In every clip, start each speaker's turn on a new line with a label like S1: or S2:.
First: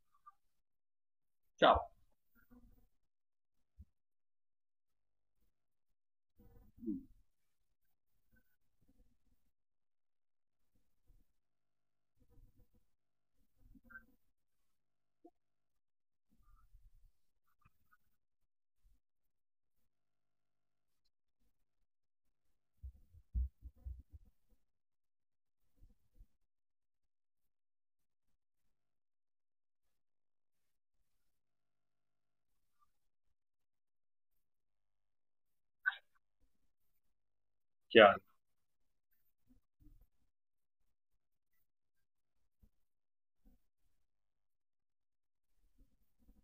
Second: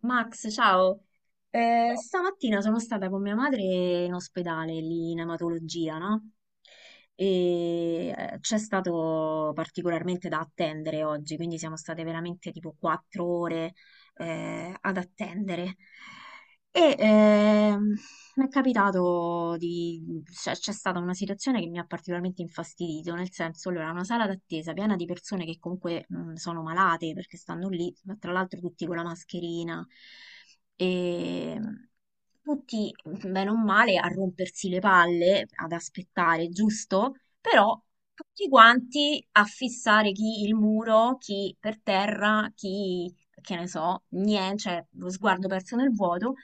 S1: Max, ciao.
S2: Ciao.
S1: Stamattina sono stata con mia madre in ospedale lì in ematologia, no? E c'è stato particolarmente da attendere oggi, quindi siamo state veramente tipo 4 ore ad attendere. E mi è capitato di... c'è stata una situazione che mi ha particolarmente infastidito, nel senso, allora, una sala d'attesa piena di persone che comunque sono malate perché stanno lì, ma tra l'altro tutti con la mascherina, e tutti, bene o male, a rompersi le palle, ad aspettare, giusto? Però
S2: Chiaro.
S1: tutti quanti a fissare chi il muro, chi per terra, chi, che ne so, niente, cioè lo sguardo perso nel vuoto.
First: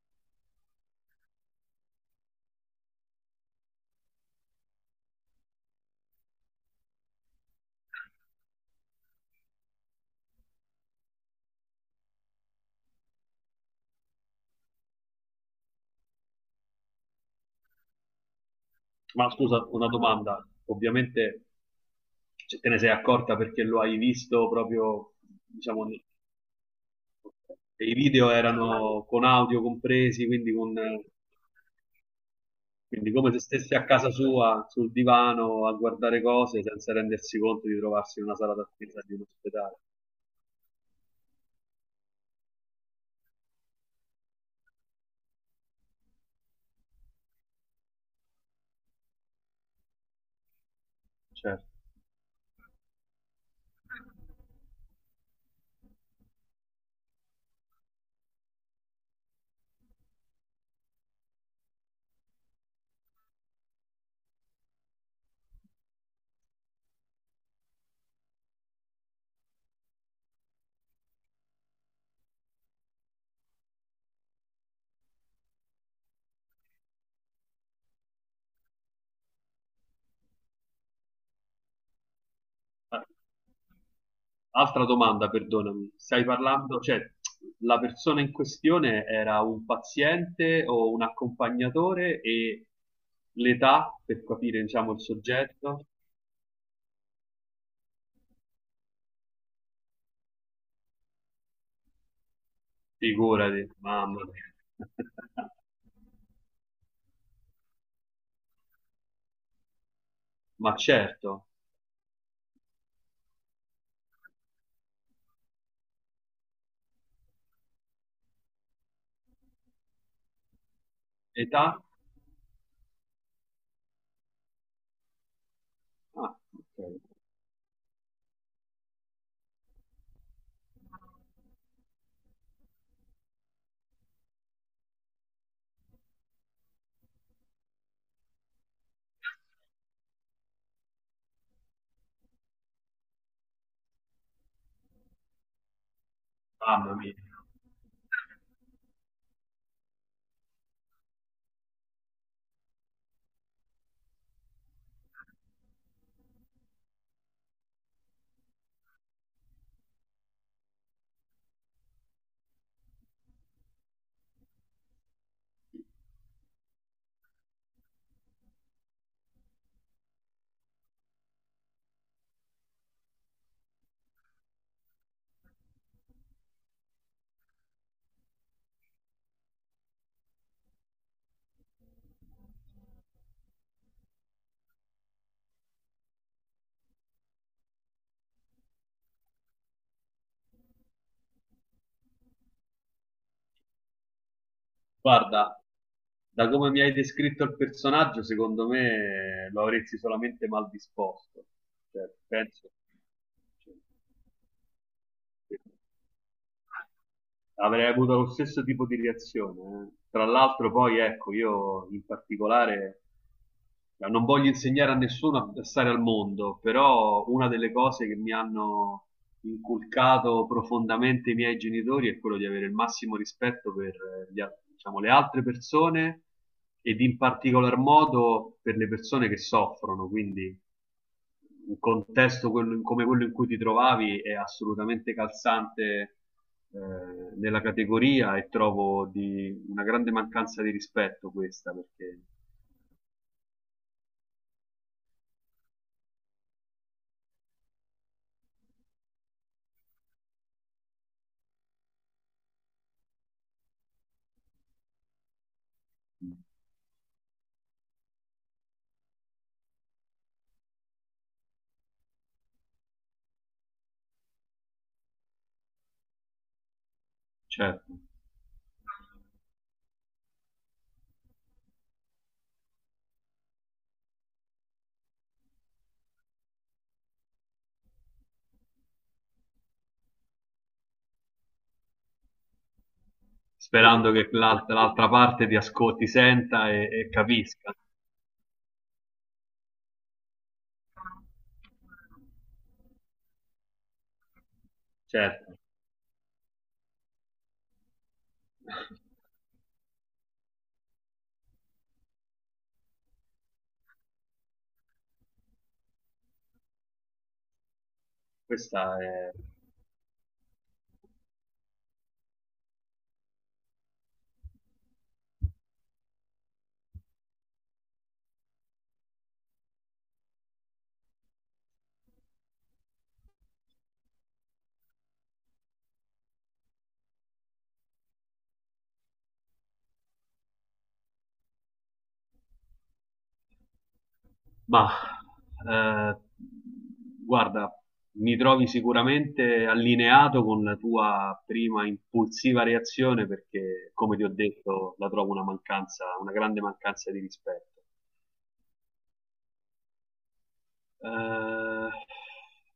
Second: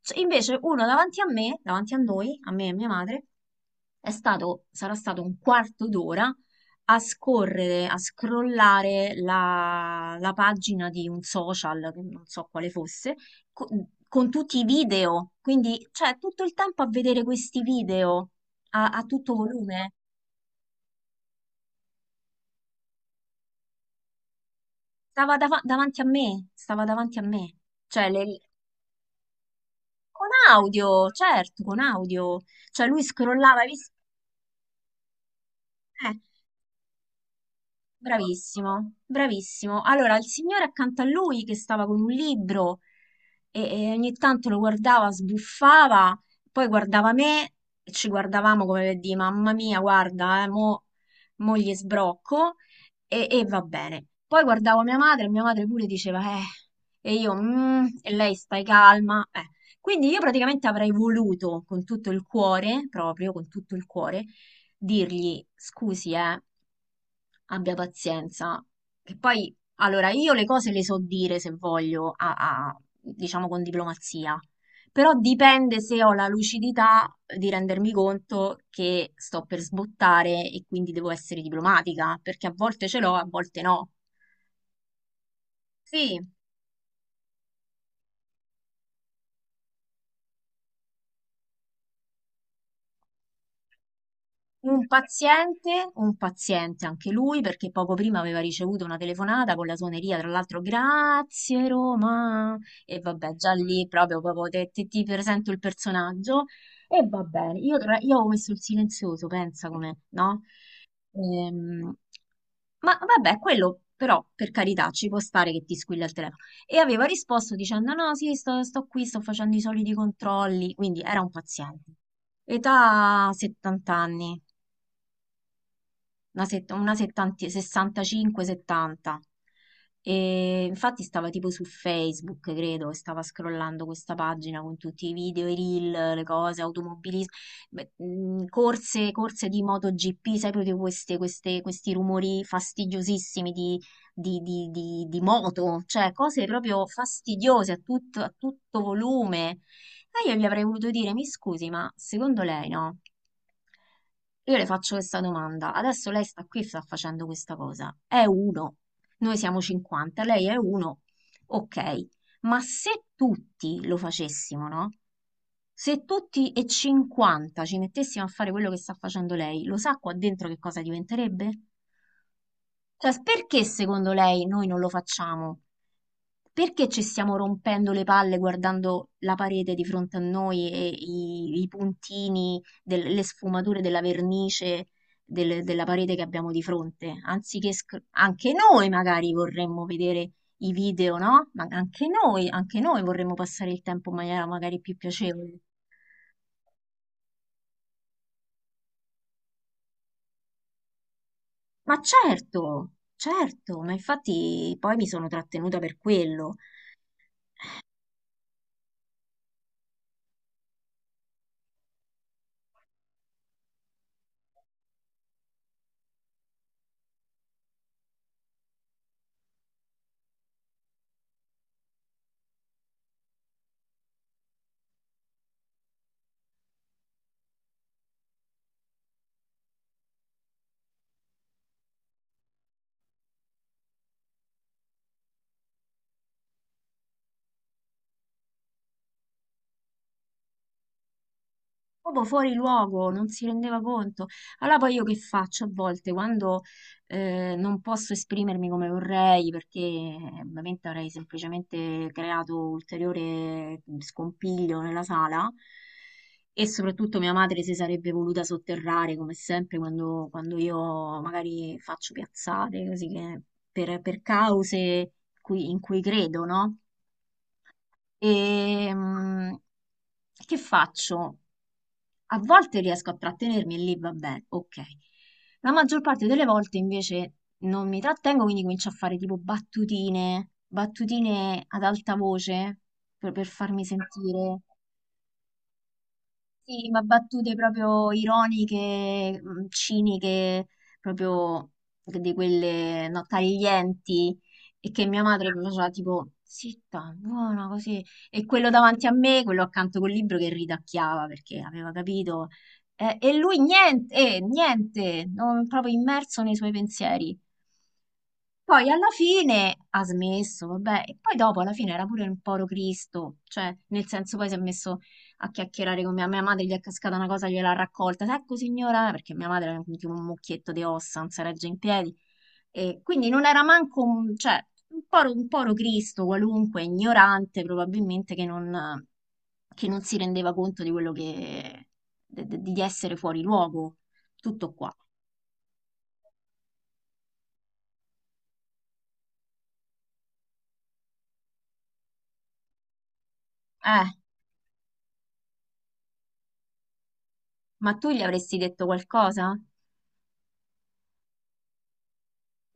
S1: Cioè, invece uno davanti a me, davanti a noi, a me e mia madre, è stato, sarà stato un quarto d'ora a scorrere, a scrollare la pagina di un social, che non so quale fosse, co- con, tutti i video. Quindi, cioè, tutto il tempo a vedere questi video a
S2: Ma
S1: tutto
S2: scusa, una
S1: volume.
S2: domanda. Ovviamente, cioè, te ne sei accorta perché lo hai visto proprio,
S1: Stava
S2: diciamo,
S1: davanti a me, stava davanti a me.
S2: e i
S1: Cioè,
S2: video erano con audio compresi,
S1: con
S2: quindi,
S1: audio, certo, con audio. Cioè, lui
S2: quindi come se
S1: scrollava, hai
S2: stessi a
S1: visto?
S2: casa sua, sul divano, a
S1: Eh,
S2: guardare cose senza rendersi conto di trovarsi in una sala
S1: Bravissimo,
S2: d'attesa di un ospedale.
S1: bravissimo. Allora, il signore accanto a lui che stava con un libro e ogni tanto lo guardava, sbuffava, poi guardava me e ci guardavamo come per dire, mamma mia, guarda, mo
S2: Certo.
S1: gli sbrocco e va bene. Poi guardavo mia madre e mia madre pure diceva, e io, "Mm", e lei stai calma. Eh. Quindi io praticamente avrei voluto con tutto il cuore, proprio con tutto il cuore, dirgli, scusi, abbia pazienza. Che poi, allora, io le cose le so dire se voglio, diciamo con diplomazia, però dipende se ho la lucidità di rendermi conto che sto per sbottare e quindi devo essere diplomatica, perché a volte ce
S2: Ah,
S1: l'ho, a volte no.
S2: altra domanda, perdonami,
S1: Sì.
S2: stai parlando, cioè la persona in questione era un paziente o un accompagnatore e l'età per capire, diciamo, il soggetto?
S1: Un paziente anche lui, perché poco prima aveva ricevuto una telefonata con la suoneria, tra l'altro, grazie Roma, e vabbè, già
S2: Figurati,
S1: lì proprio,
S2: mamma
S1: proprio
S2: mia.
S1: ti presento il personaggio, e va bene, io ho messo il silenzioso, pensa come, no?
S2: Ma certo,
S1: Ehm, ma vabbè, quello però, per carità, ci può stare che ti squilla il telefono. E aveva risposto dicendo, no, sì, sto qui, sto facendo i soliti controlli, quindi era un
S2: età?
S1: paziente. Età 70 anni
S2: Ah,
S1: una
S2: ok.
S1: 70 65-70. E infatti stava tipo su Facebook, credo, e stava scrollando questa pagina con tutti i video, i reel, le cose, automobilismo, beh, corse, corse di MotoGP, sai proprio questi rumori fastidiosissimi di moto, cioè cose proprio
S2: Mamma mia.
S1: fastidiose a tutto volume. E io gli avrei voluto dire, mi scusi, ma secondo lei no? Io le faccio questa domanda. Adesso lei sta qui e sta facendo questa cosa. È uno. Noi siamo 50, lei è uno. Ok. Ma se tutti lo facessimo, no? Se tutti e 50 ci mettessimo a fare quello che sta facendo lei, lo sa qua dentro che cosa diventerebbe? Cioè, perché secondo lei noi non lo facciamo? Perché ci stiamo rompendo le palle guardando la parete di fronte a noi e i puntini, le sfumature della vernice della parete che abbiamo di fronte? Anziché anche noi magari vorremmo vedere i video, no? Ma anche noi vorremmo passare il tempo in maniera magari più piacevole.
S2: Guarda, da come mi hai descritto il personaggio, secondo me lo avresti solamente mal disposto.
S1: Ma
S2: Cioè, penso...
S1: certo, certo, ma infatti poi mi sono trattenuta per quello.
S2: Avrei avuto lo stesso tipo di reazione, eh. Tra l'altro, poi ecco, io in particolare non voglio insegnare a nessuno a stare al mondo, però una delle cose che mi hanno inculcato profondamente i miei genitori è quello di avere il massimo rispetto per diciamo, le altre persone ed in particolar modo per le persone che soffrono. Quindi come quello in cui ti trovavi è assolutamente calzante, eh, nella categoria, e trovo di una grande mancanza di rispetto questa, perché
S1: Proprio fuori luogo, non si rendeva conto. Allora poi io che faccio a volte quando non posso esprimermi come vorrei perché ovviamente avrei semplicemente creato ulteriore scompiglio nella sala e soprattutto mia madre si sarebbe voluta sotterrare come sempre quando, quando io magari faccio piazzate così che per cause in cui credo, no?
S2: certo,
S1: E che faccio? A volte riesco a trattenermi e lì va bene, ok. La maggior parte delle volte invece non mi trattengo, quindi comincio a fare tipo battutine, battutine ad alta voce per farmi
S2: sperando che
S1: sentire.
S2: l'altra parte ti ascolti, senta
S1: Sì, ma
S2: e
S1: battute
S2: capisca.
S1: proprio ironiche, ciniche, proprio di quelle no, taglienti e che mia madre
S2: Certo.
S1: faceva tipo zitta, buona così. E quello davanti a me, quello accanto col libro che ridacchiava perché aveva capito. E lui niente, niente, proprio immerso nei suoi pensieri. Poi
S2: Questa
S1: alla
S2: è...
S1: fine ha smesso, vabbè, e poi dopo alla fine era pure un povero Cristo, cioè nel senso poi si è messo a chiacchierare con mia madre, gli è cascata una cosa, gliel'ha raccolta, ecco signora, perché mia madre era tipo un mucchietto di ossa, non si regge in piedi, e quindi non era manco cioè, un povero Cristo qualunque, ignorante probabilmente, che non, si rendeva conto di quello che, di essere fuori luogo, tutto
S2: Ma
S1: qua.
S2: eh, guarda, mi trovi sicuramente allineato con la tua prima impulsiva reazione perché,
S1: Eh,
S2: come ti ho detto, la trovo una mancanza, una grande mancanza di rispetto.
S1: ma tu gli avresti detto qualcosa?
S2: Eh,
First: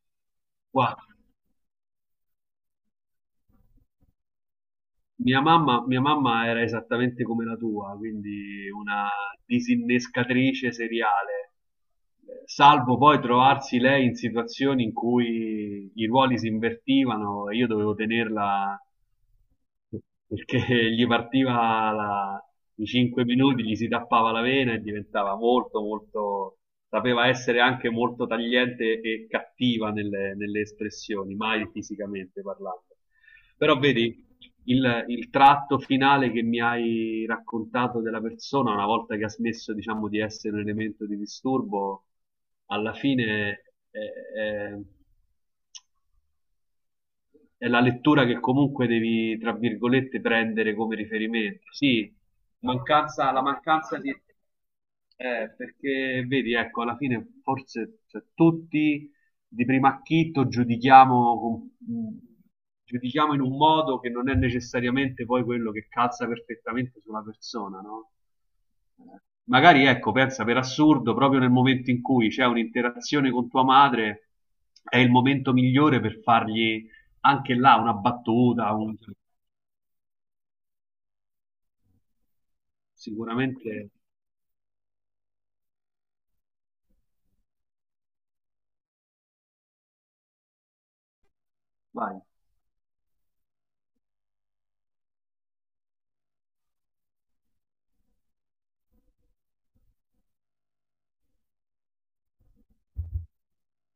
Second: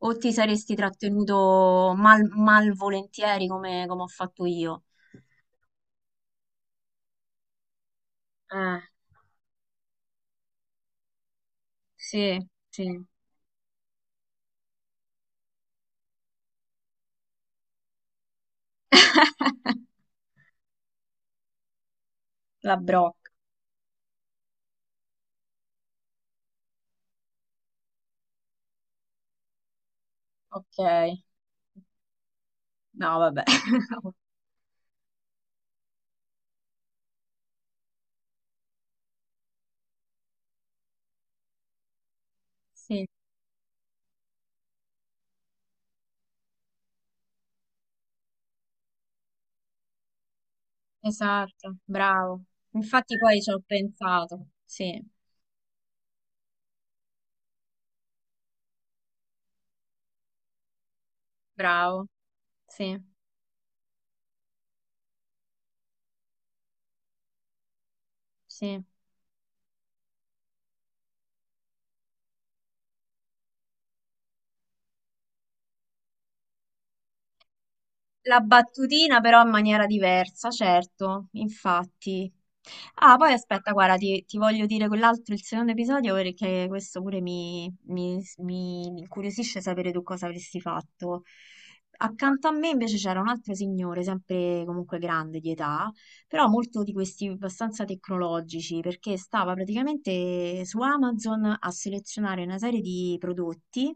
S1: O ti saresti
S2: guarda,
S1: trattenuto malvolentieri come ho fatto io?
S2: mia mamma era esattamente come la tua, quindi
S1: Ah,
S2: una disinnescatrice seriale,
S1: sì,
S2: salvo
S1: sì.
S2: poi trovarsi lei in situazioni in cui i ruoli si invertivano e io dovevo tenerla perché gli partiva la-
S1: La
S2: i 5
S1: brocca.
S2: minuti, gli si tappava la vena e diventava molto, molto, sapeva essere anche molto tagliente e cattiva nelle
S1: Ok.
S2: espressioni, mai fisicamente parlando.
S1: No, vabbè.
S2: Però vedi, il tratto finale che mi hai raccontato della persona, una volta che ha smesso, diciamo, di essere un elemento di disturbo, alla
S1: Sì,
S2: fine è, è- è la lettura che comunque devi, tra virgolette, prendere come riferimento.
S1: esatto,
S2: Sì,
S1: bravo. Infatti
S2: mancanza,
S1: poi
S2: la
S1: ci ho
S2: mancanza di...
S1: pensato. Sì,
S2: perché vedi, ecco, alla fine forse, cioè, tutti di primo acchito
S1: bravo. Sì,
S2: giudichiamo in un modo che non è necessariamente poi quello che calza perfettamente sulla persona, no?
S1: sì.
S2: Magari ecco, pensa per assurdo, proprio nel momento in cui c'è un'interazione con tua madre, è il momento migliore per fargli anche là una
S1: La
S2: battuta,
S1: battutina però in maniera diversa, certo, infatti. Ah, poi aspetta,
S2: sicuramente.
S1: guarda, ti voglio dire quell'altro, il secondo episodio, perché questo pure mi incuriosisce sapere tu cosa avresti fatto.
S2: Vai.
S1: Accanto a me invece c'era un altro signore, sempre comunque grande di età, però molto di questi abbastanza tecnologici, perché stava praticamente su Amazon a selezionare una serie di prodotti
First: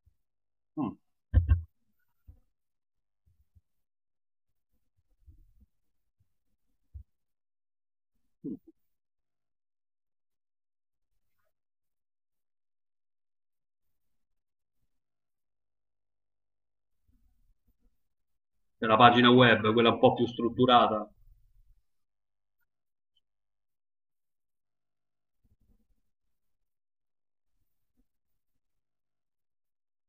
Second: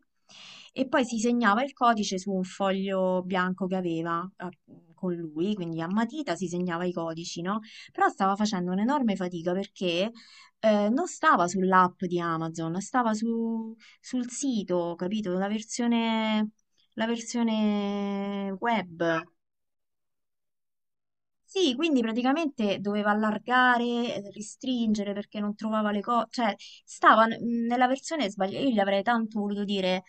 S1: e
S2: Mm.
S1: poi si segnava il codice su un foglio bianco che aveva con lui, quindi a matita si segnava i codici, no? Però stava facendo un'enorme fatica perché non stava sull'app di Amazon, stava sul sito, capito? La versione
S2: Per la
S1: web.
S2: pagina web, quella un po' più strutturata,
S1: Sì, quindi praticamente doveva allargare, restringere perché non trovava le cose, cioè stava nella versione sbagliata, io gli avrei tanto voluto dire,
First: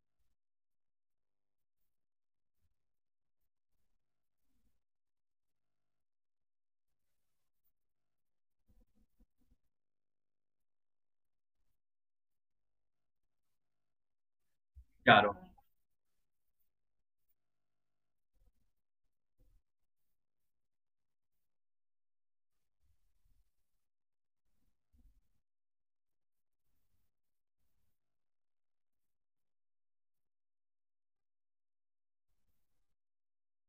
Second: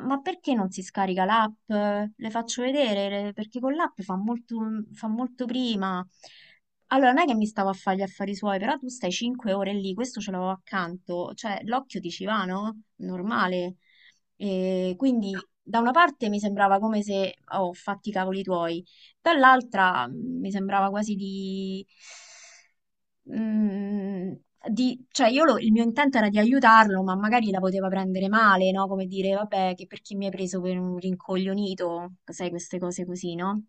S1: ma perché non si scarica l'app? Le faccio vedere, perché con l'app fa molto prima. Allora, non è che mi stavo a fare gli affari suoi, però tu stai 5 ore lì, questo ce l'avevo accanto, cioè l'occhio ti ci va, no? Normale. E quindi
S2: chiaro.
S1: da una parte mi sembrava come se, oh, fatti i cavoli tuoi dall'altra mi sembrava quasi mh, cioè il mio intento era di aiutarlo, ma magari la poteva prendere male, no? Come dire, vabbè, che perché mi hai preso per un rincoglionito, sai, queste cose così, no?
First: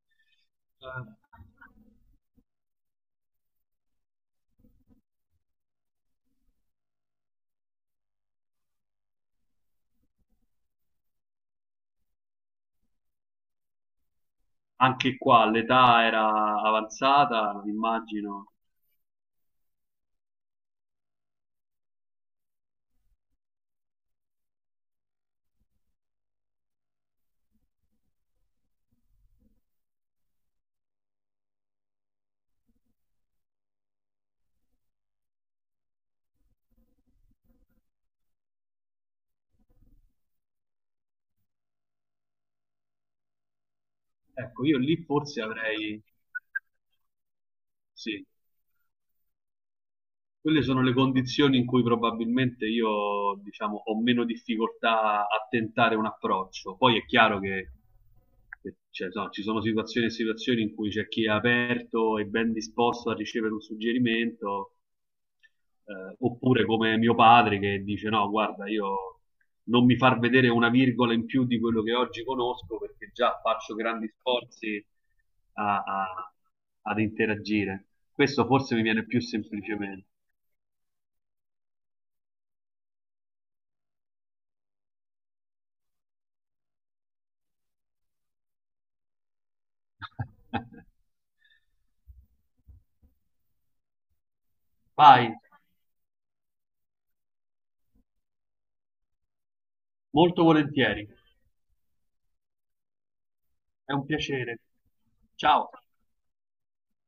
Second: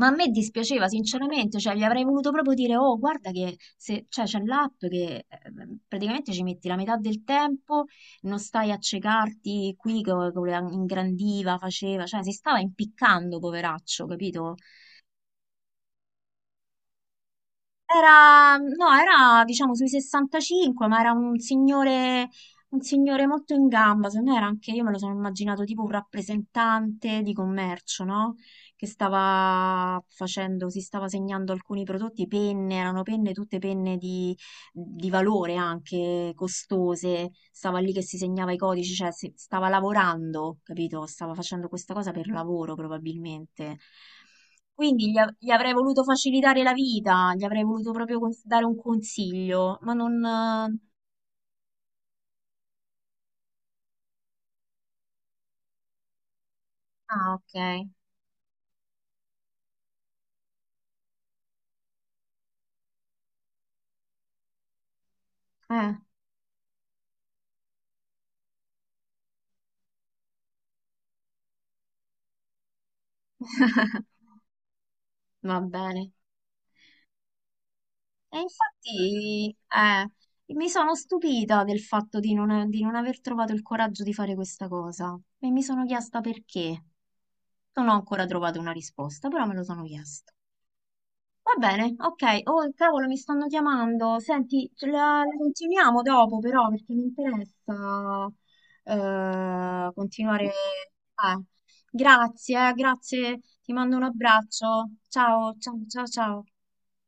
S1: Ma a me dispiaceva
S2: Eh,
S1: sinceramente, cioè gli avrei voluto proprio dire, oh, guarda che se, cioè, c'è l'app che praticamente ci metti la metà del tempo, non stai a ciecarti qui che ingrandiva, faceva, cioè si stava impiccando, poveraccio, capito?
S2: Anche qua l'età era avanzata, immagino.
S1: Era, no, era diciamo sui 65, ma era un signore molto in gamba. Secondo me era anche, io me lo sono immaginato tipo un rappresentante di commercio, no? Che stava facendo, si stava segnando alcuni prodotti, penne, erano penne, tutte penne di valore anche costose, stava lì che si segnava i codici, cioè stava lavorando, capito? Stava facendo questa cosa per lavoro probabilmente.
S2: Ecco, io lì
S1: Quindi gli, av-
S2: forse
S1: gli avrei
S2: avrei,
S1: voluto facilitare la vita, gli avrei voluto proprio
S2: sì,
S1: dare un consiglio, ma non...
S2: quelle sono le condizioni in cui probabilmente io, diciamo, ho meno difficoltà a tentare un approccio. Poi è
S1: Ah,
S2: chiaro che
S1: ok.
S2: che- cioè, no, ci sono situazioni e situazioni in cui c'è chi è aperto e ben disposto a ricevere un suggerimento,
S1: Eh.
S2: oppure come mio padre che dice: no, guarda, io non mi far vedere una virgola in più di quello che oggi conosco perché già faccio grandi sforzi
S1: Va
S2: a-
S1: bene.
S2: a- ad interagire.
S1: E
S2: Questo forse mi viene più
S1: infatti,
S2: semplicemente.
S1: mi sono stupita del fatto di non, aver trovato il coraggio di fare questa cosa e mi sono chiesta perché. Non ho ancora trovato una risposta, però me lo sono chiesto. Va bene, ok. Oh, cavolo, mi stanno chiamando. Senti, ce la,
S2: Vai,
S1: la continuiamo dopo, però, perché mi interessa
S2: molto
S1: continuare.
S2: volentieri,
S1: Grazie, grazie. Ti
S2: è
S1: mando un
S2: un piacere.
S1: abbraccio. Ciao,
S2: Ciao.
S1: ciao, ciao, ciao.